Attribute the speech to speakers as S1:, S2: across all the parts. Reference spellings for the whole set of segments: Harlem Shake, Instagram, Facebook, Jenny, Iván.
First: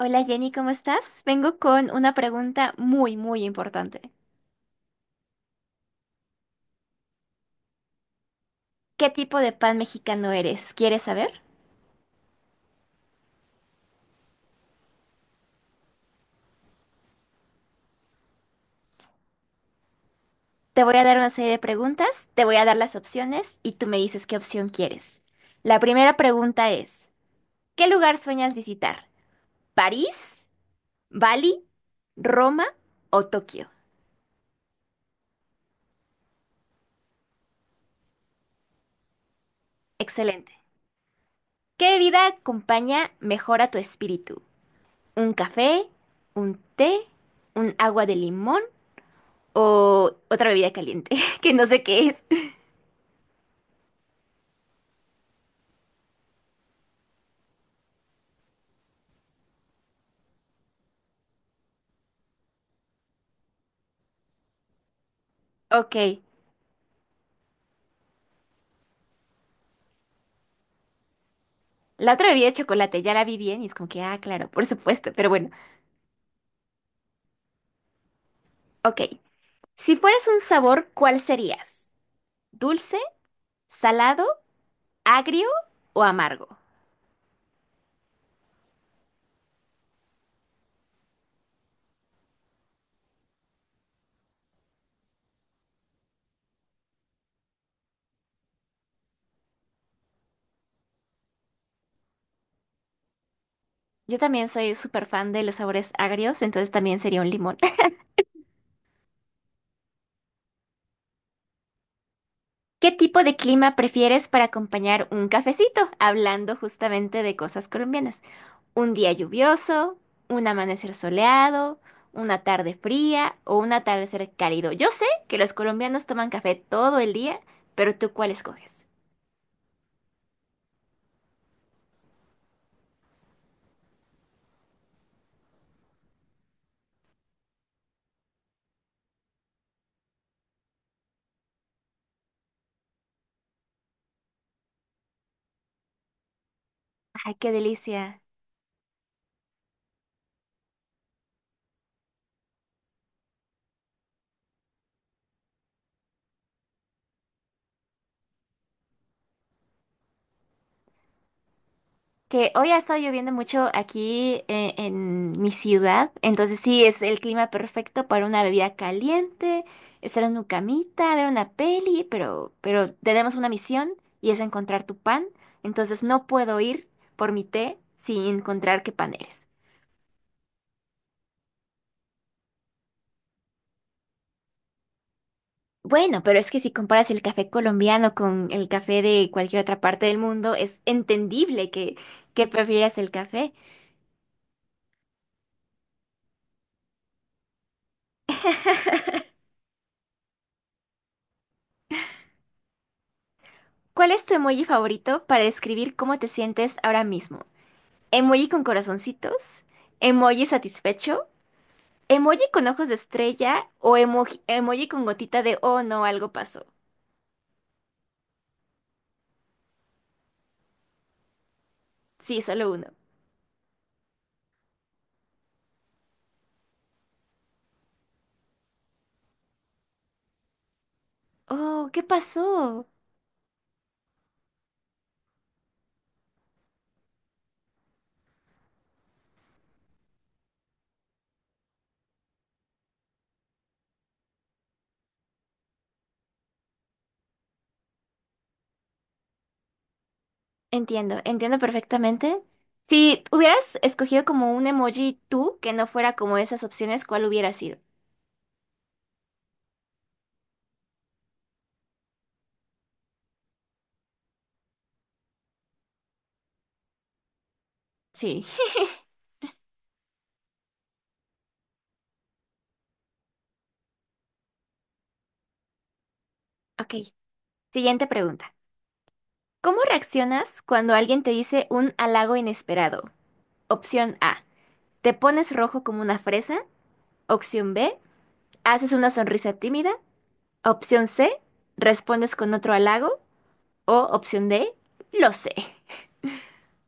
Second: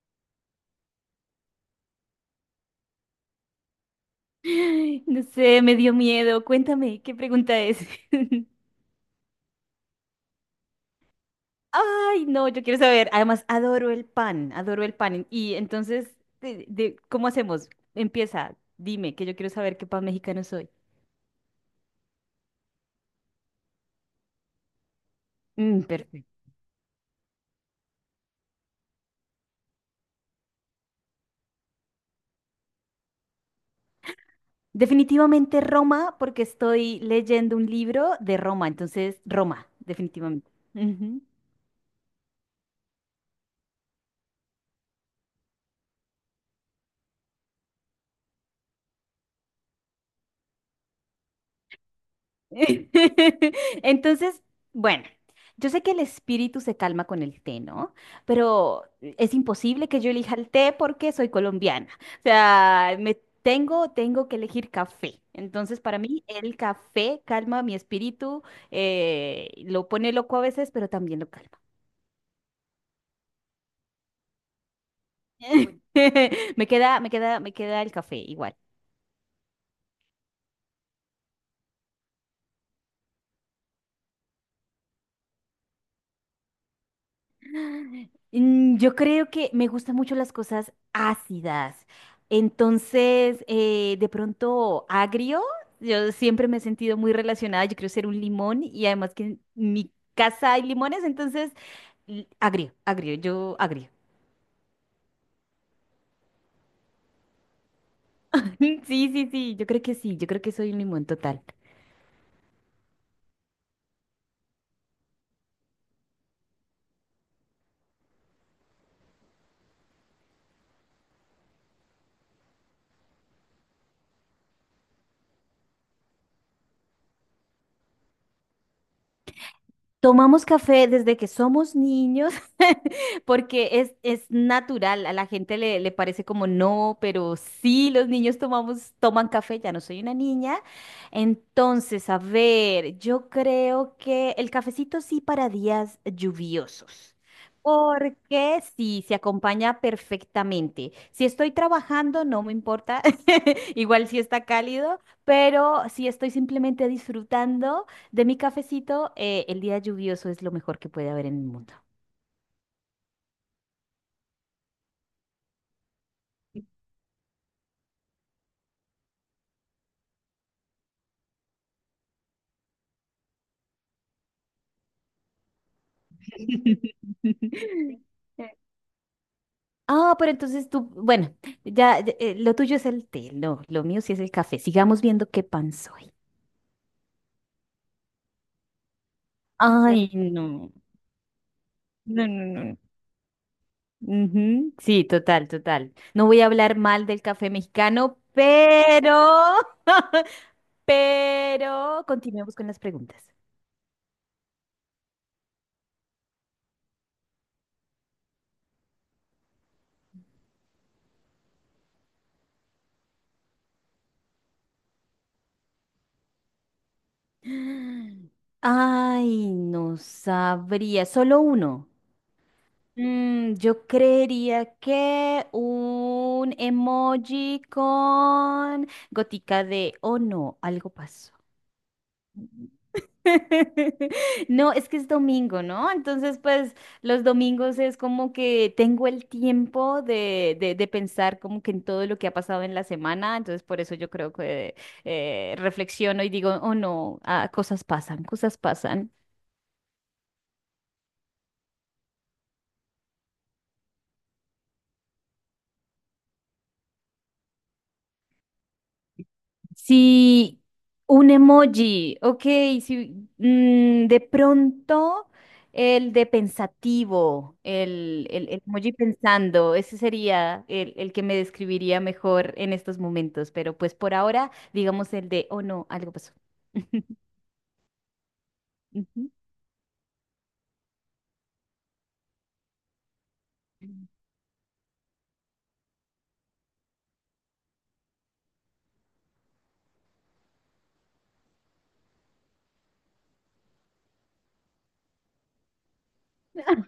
S1: Hola Jenny, ¿cómo estás? Vengo con una pregunta muy, muy importante.
S2: Ay, no sé, me dio miedo. Cuéntame, ¿qué pregunta es?
S1: ¿Qué tipo de pan mexicano eres? ¿Quieres saber?
S2: Ay, no, yo quiero saber. Además, adoro el pan, adoro el pan. Y entonces, ¿cómo hacemos? Empieza, dime, que yo quiero saber qué pan mexicano soy.
S1: Te voy a dar una serie de preguntas, te voy a dar las opciones y tú me dices qué opción quieres. La primera
S2: Perfecto.
S1: pregunta es, ¿qué lugar sueñas visitar? ¿París? ¿Bali? ¿Roma o Tokio?
S2: Definitivamente Roma, porque estoy leyendo un libro de Roma, entonces Roma, definitivamente.
S1: Excelente.
S2: Ujú.
S1: ¿Qué bebida acompaña mejor a tu espíritu? ¿Un café? ¿Un té? ¿Un agua de limón? ¿O otra bebida caliente? Que no sé qué es.
S2: Entonces, bueno, yo sé que el espíritu se calma con el té, ¿no? Pero es imposible que yo elija el té porque soy colombiana. O sea, me tengo que elegir café. Entonces,
S1: Ok,
S2: para mí, el café calma mi espíritu, lo pone loco a veces, pero también lo calma.
S1: la otra bebida de chocolate, ya la vi bien y es como que, ah, claro, por supuesto, pero bueno,
S2: Me queda el café igual.
S1: ok. Si fueras un sabor, ¿cuál serías? ¿Dulce, salado, agrio o amargo?
S2: Yo creo que me gustan mucho las cosas ácidas. Entonces, de pronto, agrio, yo siempre me he sentido muy relacionada. Yo quiero ser un limón y además que en mi casa hay limones, entonces, agrio, agrio, yo agrio.
S1: Yo también soy súper fan de los sabores agrios, entonces también sería un limón.
S2: Sí, sí, sí, yo creo que sí, yo creo que soy un limón total.
S1: ¿Qué tipo de clima prefieres para acompañar un cafecito? Hablando justamente de cosas colombianas. Un día lluvioso, un amanecer soleado, una tarde fría o un atardecer cálido. Yo sé que los colombianos toman café todo el día, pero ¿tú cuál escoges?
S2: Tomamos café desde que somos niños porque es natural, a la gente le parece como no, pero sí, los niños tomamos, toman café, ya no soy una niña. Entonces, a ver, yo creo que el cafecito sí para días lluviosos.
S1: Ay, qué delicia.
S2: Porque sí, se acompaña perfectamente. Si estoy trabajando, no me importa, igual si está cálido, pero si estoy simplemente disfrutando. De mi cafecito, el día lluvioso es lo mejor que puede haber en el mundo.
S1: Que hoy ha estado lloviendo mucho aquí en mi ciudad, entonces sí, es el clima perfecto para una bebida caliente, estar en una camita, ver una peli, pero tenemos una misión y es encontrar tu pan, entonces no puedo ir por mi té sin encontrar qué pan eres.
S2: Ah, pero entonces tú, bueno, ya, ya, lo tuyo es el té, no, lo mío sí es el café. Sigamos viendo qué pan soy.
S1: Bueno, pero es que si comparas el café colombiano con el café de cualquier otra parte
S2: Ay,
S1: del mundo,
S2: no,
S1: es entendible
S2: no, no,
S1: que
S2: no.
S1: prefieras el café.
S2: Ujú, sí, total, total. No voy a hablar mal del café mexicano, pero, pero continuemos con las preguntas.
S1: ¿Cuál es tu emoji favorito para describir cómo te sientes ahora mismo? ¿Emoji con corazoncitos? ¿Emoji satisfecho? ¿Emoji con ojos de estrella? ¿O emoji con gotita de, oh no, algo pasó?
S2: Ay, no sabría, solo uno.
S1: Sí, solo uno.
S2: Yo creería que un emoji con gotica de, oh no, algo pasó.
S1: Oh, ¿qué pasó?
S2: No, es que es domingo, ¿no? Entonces, pues los domingos es como que tengo el tiempo de pensar como que en todo lo que ha pasado en la semana, entonces por eso yo creo que reflexiono y digo, oh no, ah, cosas pasan, cosas pasan.
S1: Entiendo, entiendo perfectamente. Si hubieras escogido como un emoji tú que no fuera como esas opciones, ¿cuál hubiera sido?
S2: Sí, un emoji, ok, sí, de pronto el de pensativo,
S1: Sí.
S2: el emoji pensando, ese sería el que me describiría mejor en estos momentos, pero pues por ahora digamos el de, oh no, algo pasó.
S1: Ok, siguiente pregunta. ¿Cómo reaccionas cuando alguien te dice un halago inesperado?
S2: Ujú.
S1: Opción A, te pones rojo como una fresa. Opción B, haces una sonrisa tímida. Opción C, respondes con otro halago. O opción D, lo sé.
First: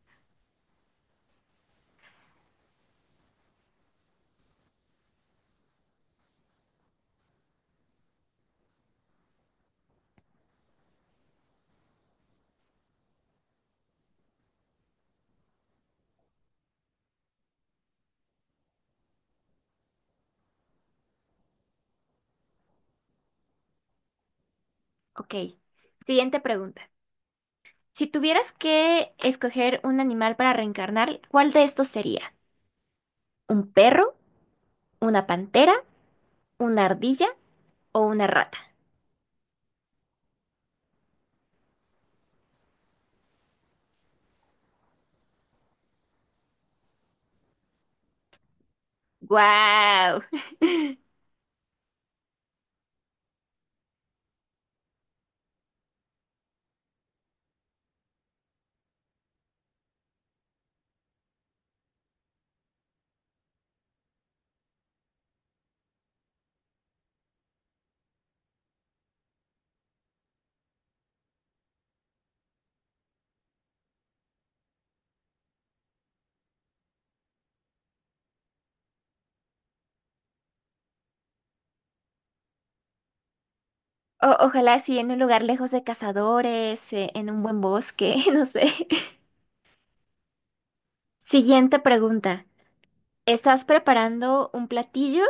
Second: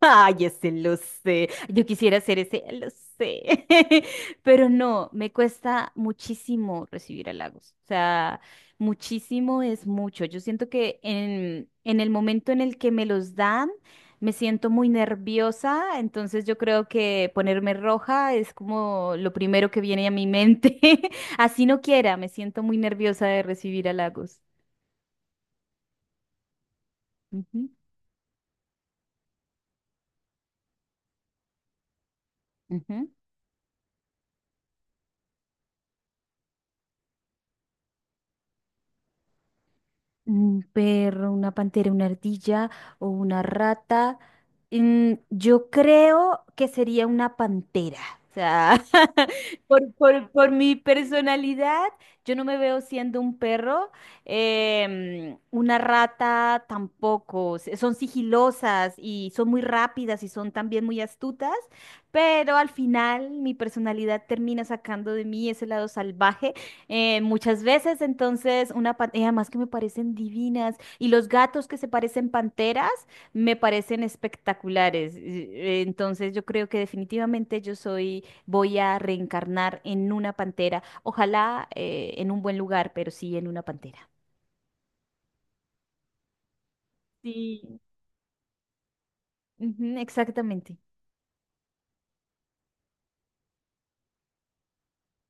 S2: Ay, ese lo sé. Yo quisiera ser ese, lo sé. Pero no, me cuesta muchísimo recibir halagos. O sea, muchísimo es mucho. Yo siento que en el momento en el que me los dan, me siento muy nerviosa. Entonces yo creo que ponerme roja es como lo primero que viene a mi mente. Así no quiera, me siento muy nerviosa de recibir halagos.
S1: Ok, siguiente pregunta.
S2: Ujú,
S1: Si tuvieras que escoger un animal para reencarnar, ¿cuál de estos sería?
S2: ujú.
S1: ¿Un perro, una pantera, una ardilla o una rata?
S2: Un perro, una pantera, una ardilla o una rata. Yo creo que sería una pantera. O sea,
S1: ¡Guau!
S2: por mi personalidad, yo no me veo siendo un perro, una rata tampoco. Son sigilosas y son muy rápidas y son también muy astutas, pero al final mi personalidad termina sacando de mí ese lado salvaje muchas veces, entonces, además que me parecen divinas. Y los gatos que se parecen panteras me parecen espectaculares. Entonces, yo creo que definitivamente yo soy, voy a reencarnar en una pantera. Ojalá en un buen lugar, pero sí en una pantera.
S1: Ojalá sí, en un lugar lejos de cazadores, en un buen
S2: Sí.
S1: bosque, no sé.
S2: Ujú, exactamente.
S1: Siguiente pregunta. Estás preparando un platillo,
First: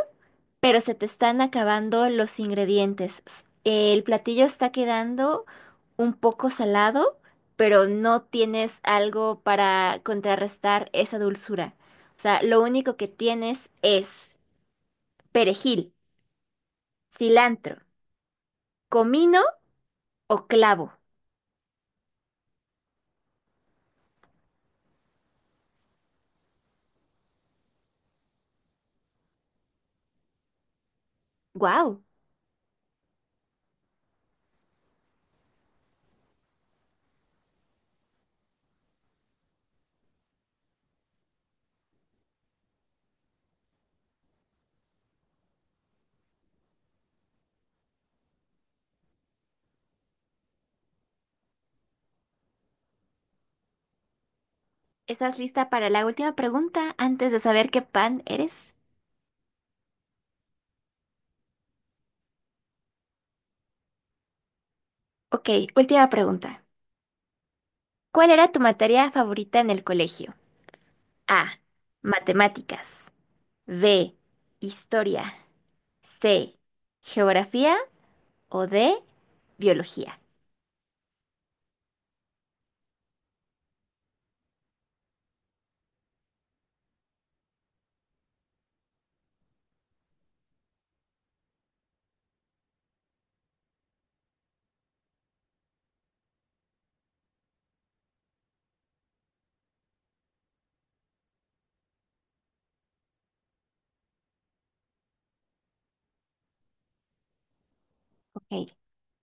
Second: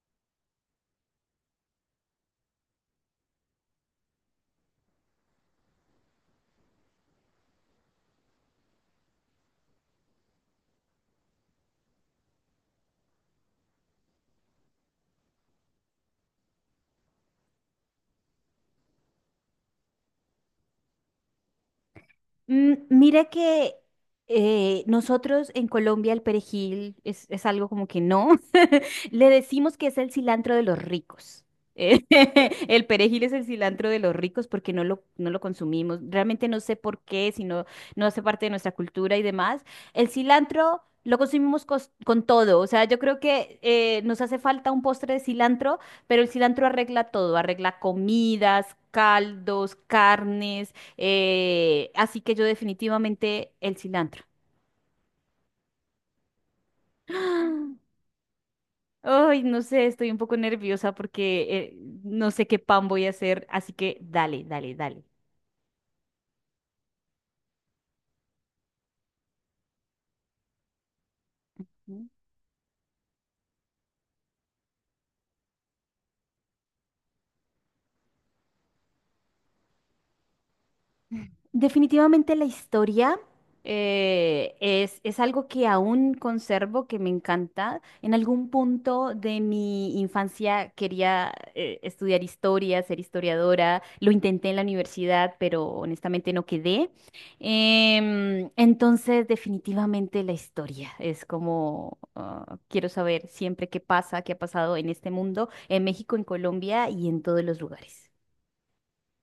S1: pero se te están acabando los ingredientes. El platillo está quedando un poco salado, pero no tienes algo para contrarrestar esa dulzura. O sea, lo único que tienes es perejil, cilantro, comino o clavo.
S2: Mira que nosotros en Colombia el perejil es algo como que no. Le decimos que es el cilantro de los ricos. Eh,
S1: ¡Guau!
S2: el perejil es el cilantro de los ricos porque no lo consumimos. Realmente no sé por qué, si no, no hace parte de nuestra cultura y demás. El cilantro lo consumimos con todo. O sea, yo creo que nos hace falta un postre de cilantro, pero el cilantro arregla todo, arregla comidas, caldos, carnes. Así que yo definitivamente el cilantro.
S1: ¿Estás lista para la última pregunta antes de saber
S2: ¡Ah!
S1: qué pan eres?
S2: Ay, no sé, estoy un poco nerviosa porque no sé qué pan voy a hacer, así que dale, dale, dale.
S1: Ok, última pregunta. ¿Cuál era tu materia favorita en el colegio? A. Matemáticas. B. Historia. C. Geografía. O D. Biología.
S2: Definitivamente la historia es algo que aún conservo, que me encanta. En algún punto de mi infancia quería estudiar historia, ser historiadora. Lo intenté en la universidad, pero honestamente no quedé. Entonces, definitivamente la historia es como ah, quiero saber siempre qué pasa, qué ha pasado en este mundo, en México, en Colombia y en todos los lugares.
S1: Ok.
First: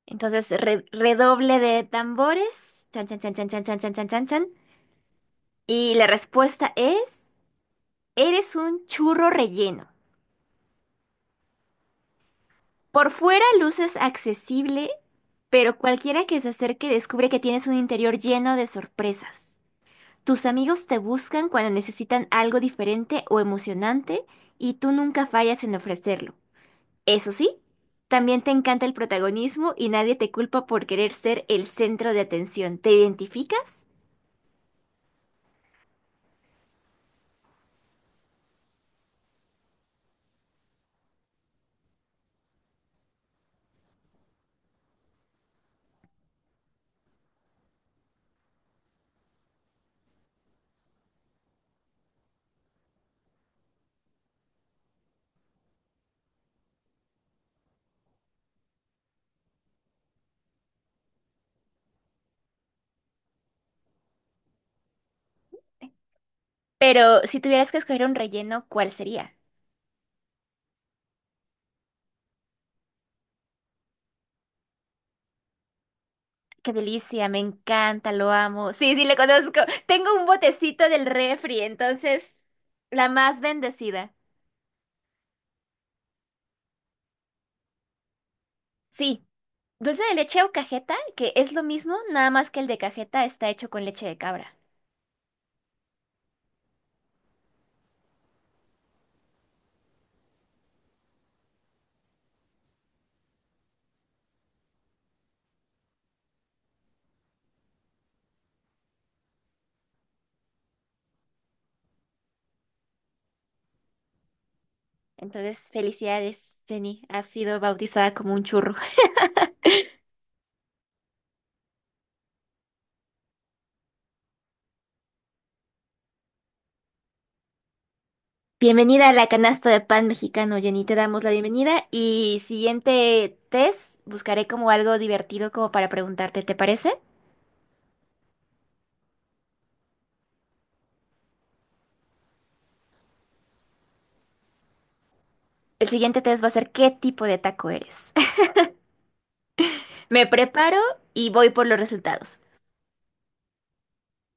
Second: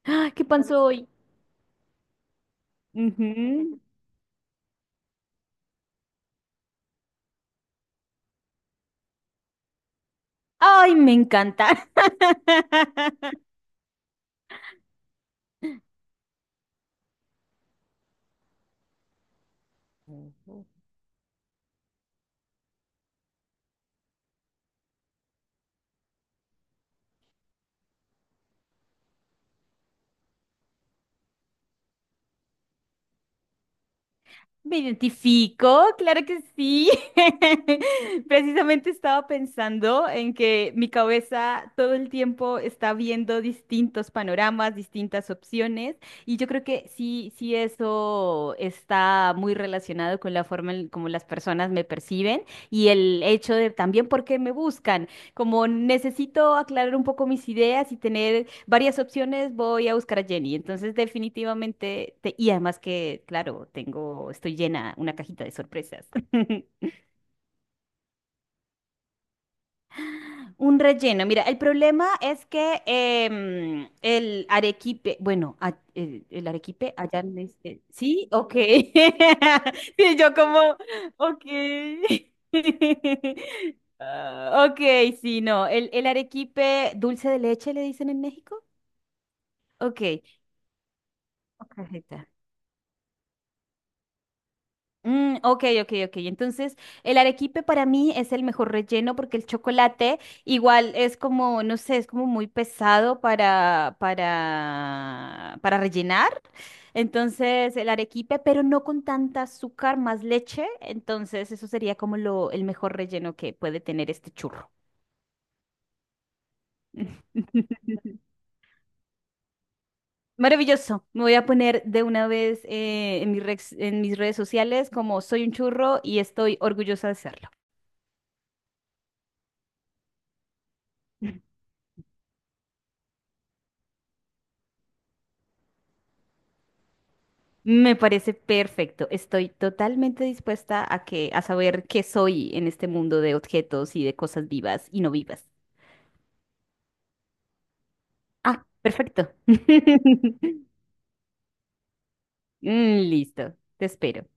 S2: ¡Ah! ¿Qué
S1: Entonces,
S2: pasó hoy?
S1: redoble de tambores. Chan, chan, chan, chan, chan, chan,
S2: Ujú.
S1: chan, chan, chan, chan. Y la respuesta es, eres un churro relleno.
S2: Ay, me encanta.
S1: Por fuera luces accesible, pero cualquiera que se acerque descubre que tienes un interior lleno de sorpresas. Tus amigos te buscan cuando necesitan algo diferente o emocionante y tú nunca fallas en ofrecerlo. Eso sí, también te encanta el protagonismo y nadie te culpa por querer ser el centro de atención. ¿Te identificas?
S2: Me identifico, claro que sí. Precisamente estaba pensando en que mi cabeza todo el tiempo está viendo distintos panoramas, distintas opciones, y yo creo que sí, sí eso está muy relacionado con la forma en como las personas me perciben y el hecho de también por qué me buscan. Como necesito aclarar un poco mis ideas y tener varias opciones, voy a buscar a Jenny. Entonces, definitivamente, y además que, claro, tengo, estoy llena, una cajita de sorpresas.
S1: Pero si tuvieras que escoger un relleno, ¿cuál sería?
S2: Un relleno. Mira, el problema es que el arequipe, bueno, el
S1: Qué
S2: arequipe allá
S1: delicia, me
S2: le dice-
S1: encanta,
S2: sí,
S1: lo
S2: ok.
S1: amo. Sí, sí, le conozco. Tengo
S2: Sí,
S1: un
S2: yo como,
S1: botecito del
S2: ok.
S1: refri, entonces, la más bendecida.
S2: Ah, ok, sí, no. El arequipe dulce de leche le dicen en México.
S1: Sí, dulce de
S2: Ok.
S1: leche o cajeta, que es lo
S2: Ok,
S1: mismo, nada más que el de cajeta está hecho con leche de cabra.
S2: Ok, ok, ok. Entonces, el arequipe para mí es el mejor relleno porque el chocolate igual es como, no sé, es como muy pesado para rellenar. Entonces, el arequipe, pero no con tanta azúcar, más leche. Entonces, eso sería como lo, el mejor relleno que puede tener este churro.
S1: Entonces, felicidades, Jenny. Has sido bautizada como un churro.
S2: Maravilloso. Me voy a poner de una vez en en mis redes sociales como soy un churro y estoy orgullosa de serlo.
S1: Bienvenida a la canasta de pan mexicano, Jenny. Te damos la bienvenida y siguiente test, buscaré como algo divertido como para preguntarte, ¿te parece?
S2: Me parece perfecto. Estoy totalmente dispuesta a que, a saber qué soy en este mundo de objetos y de cosas vivas y no vivas.
S1: El siguiente test va a ser qué tipo de taco eres.
S2: Ah, perfecto.
S1: Me preparo y voy por los resultados.
S2: Listo. Te espero.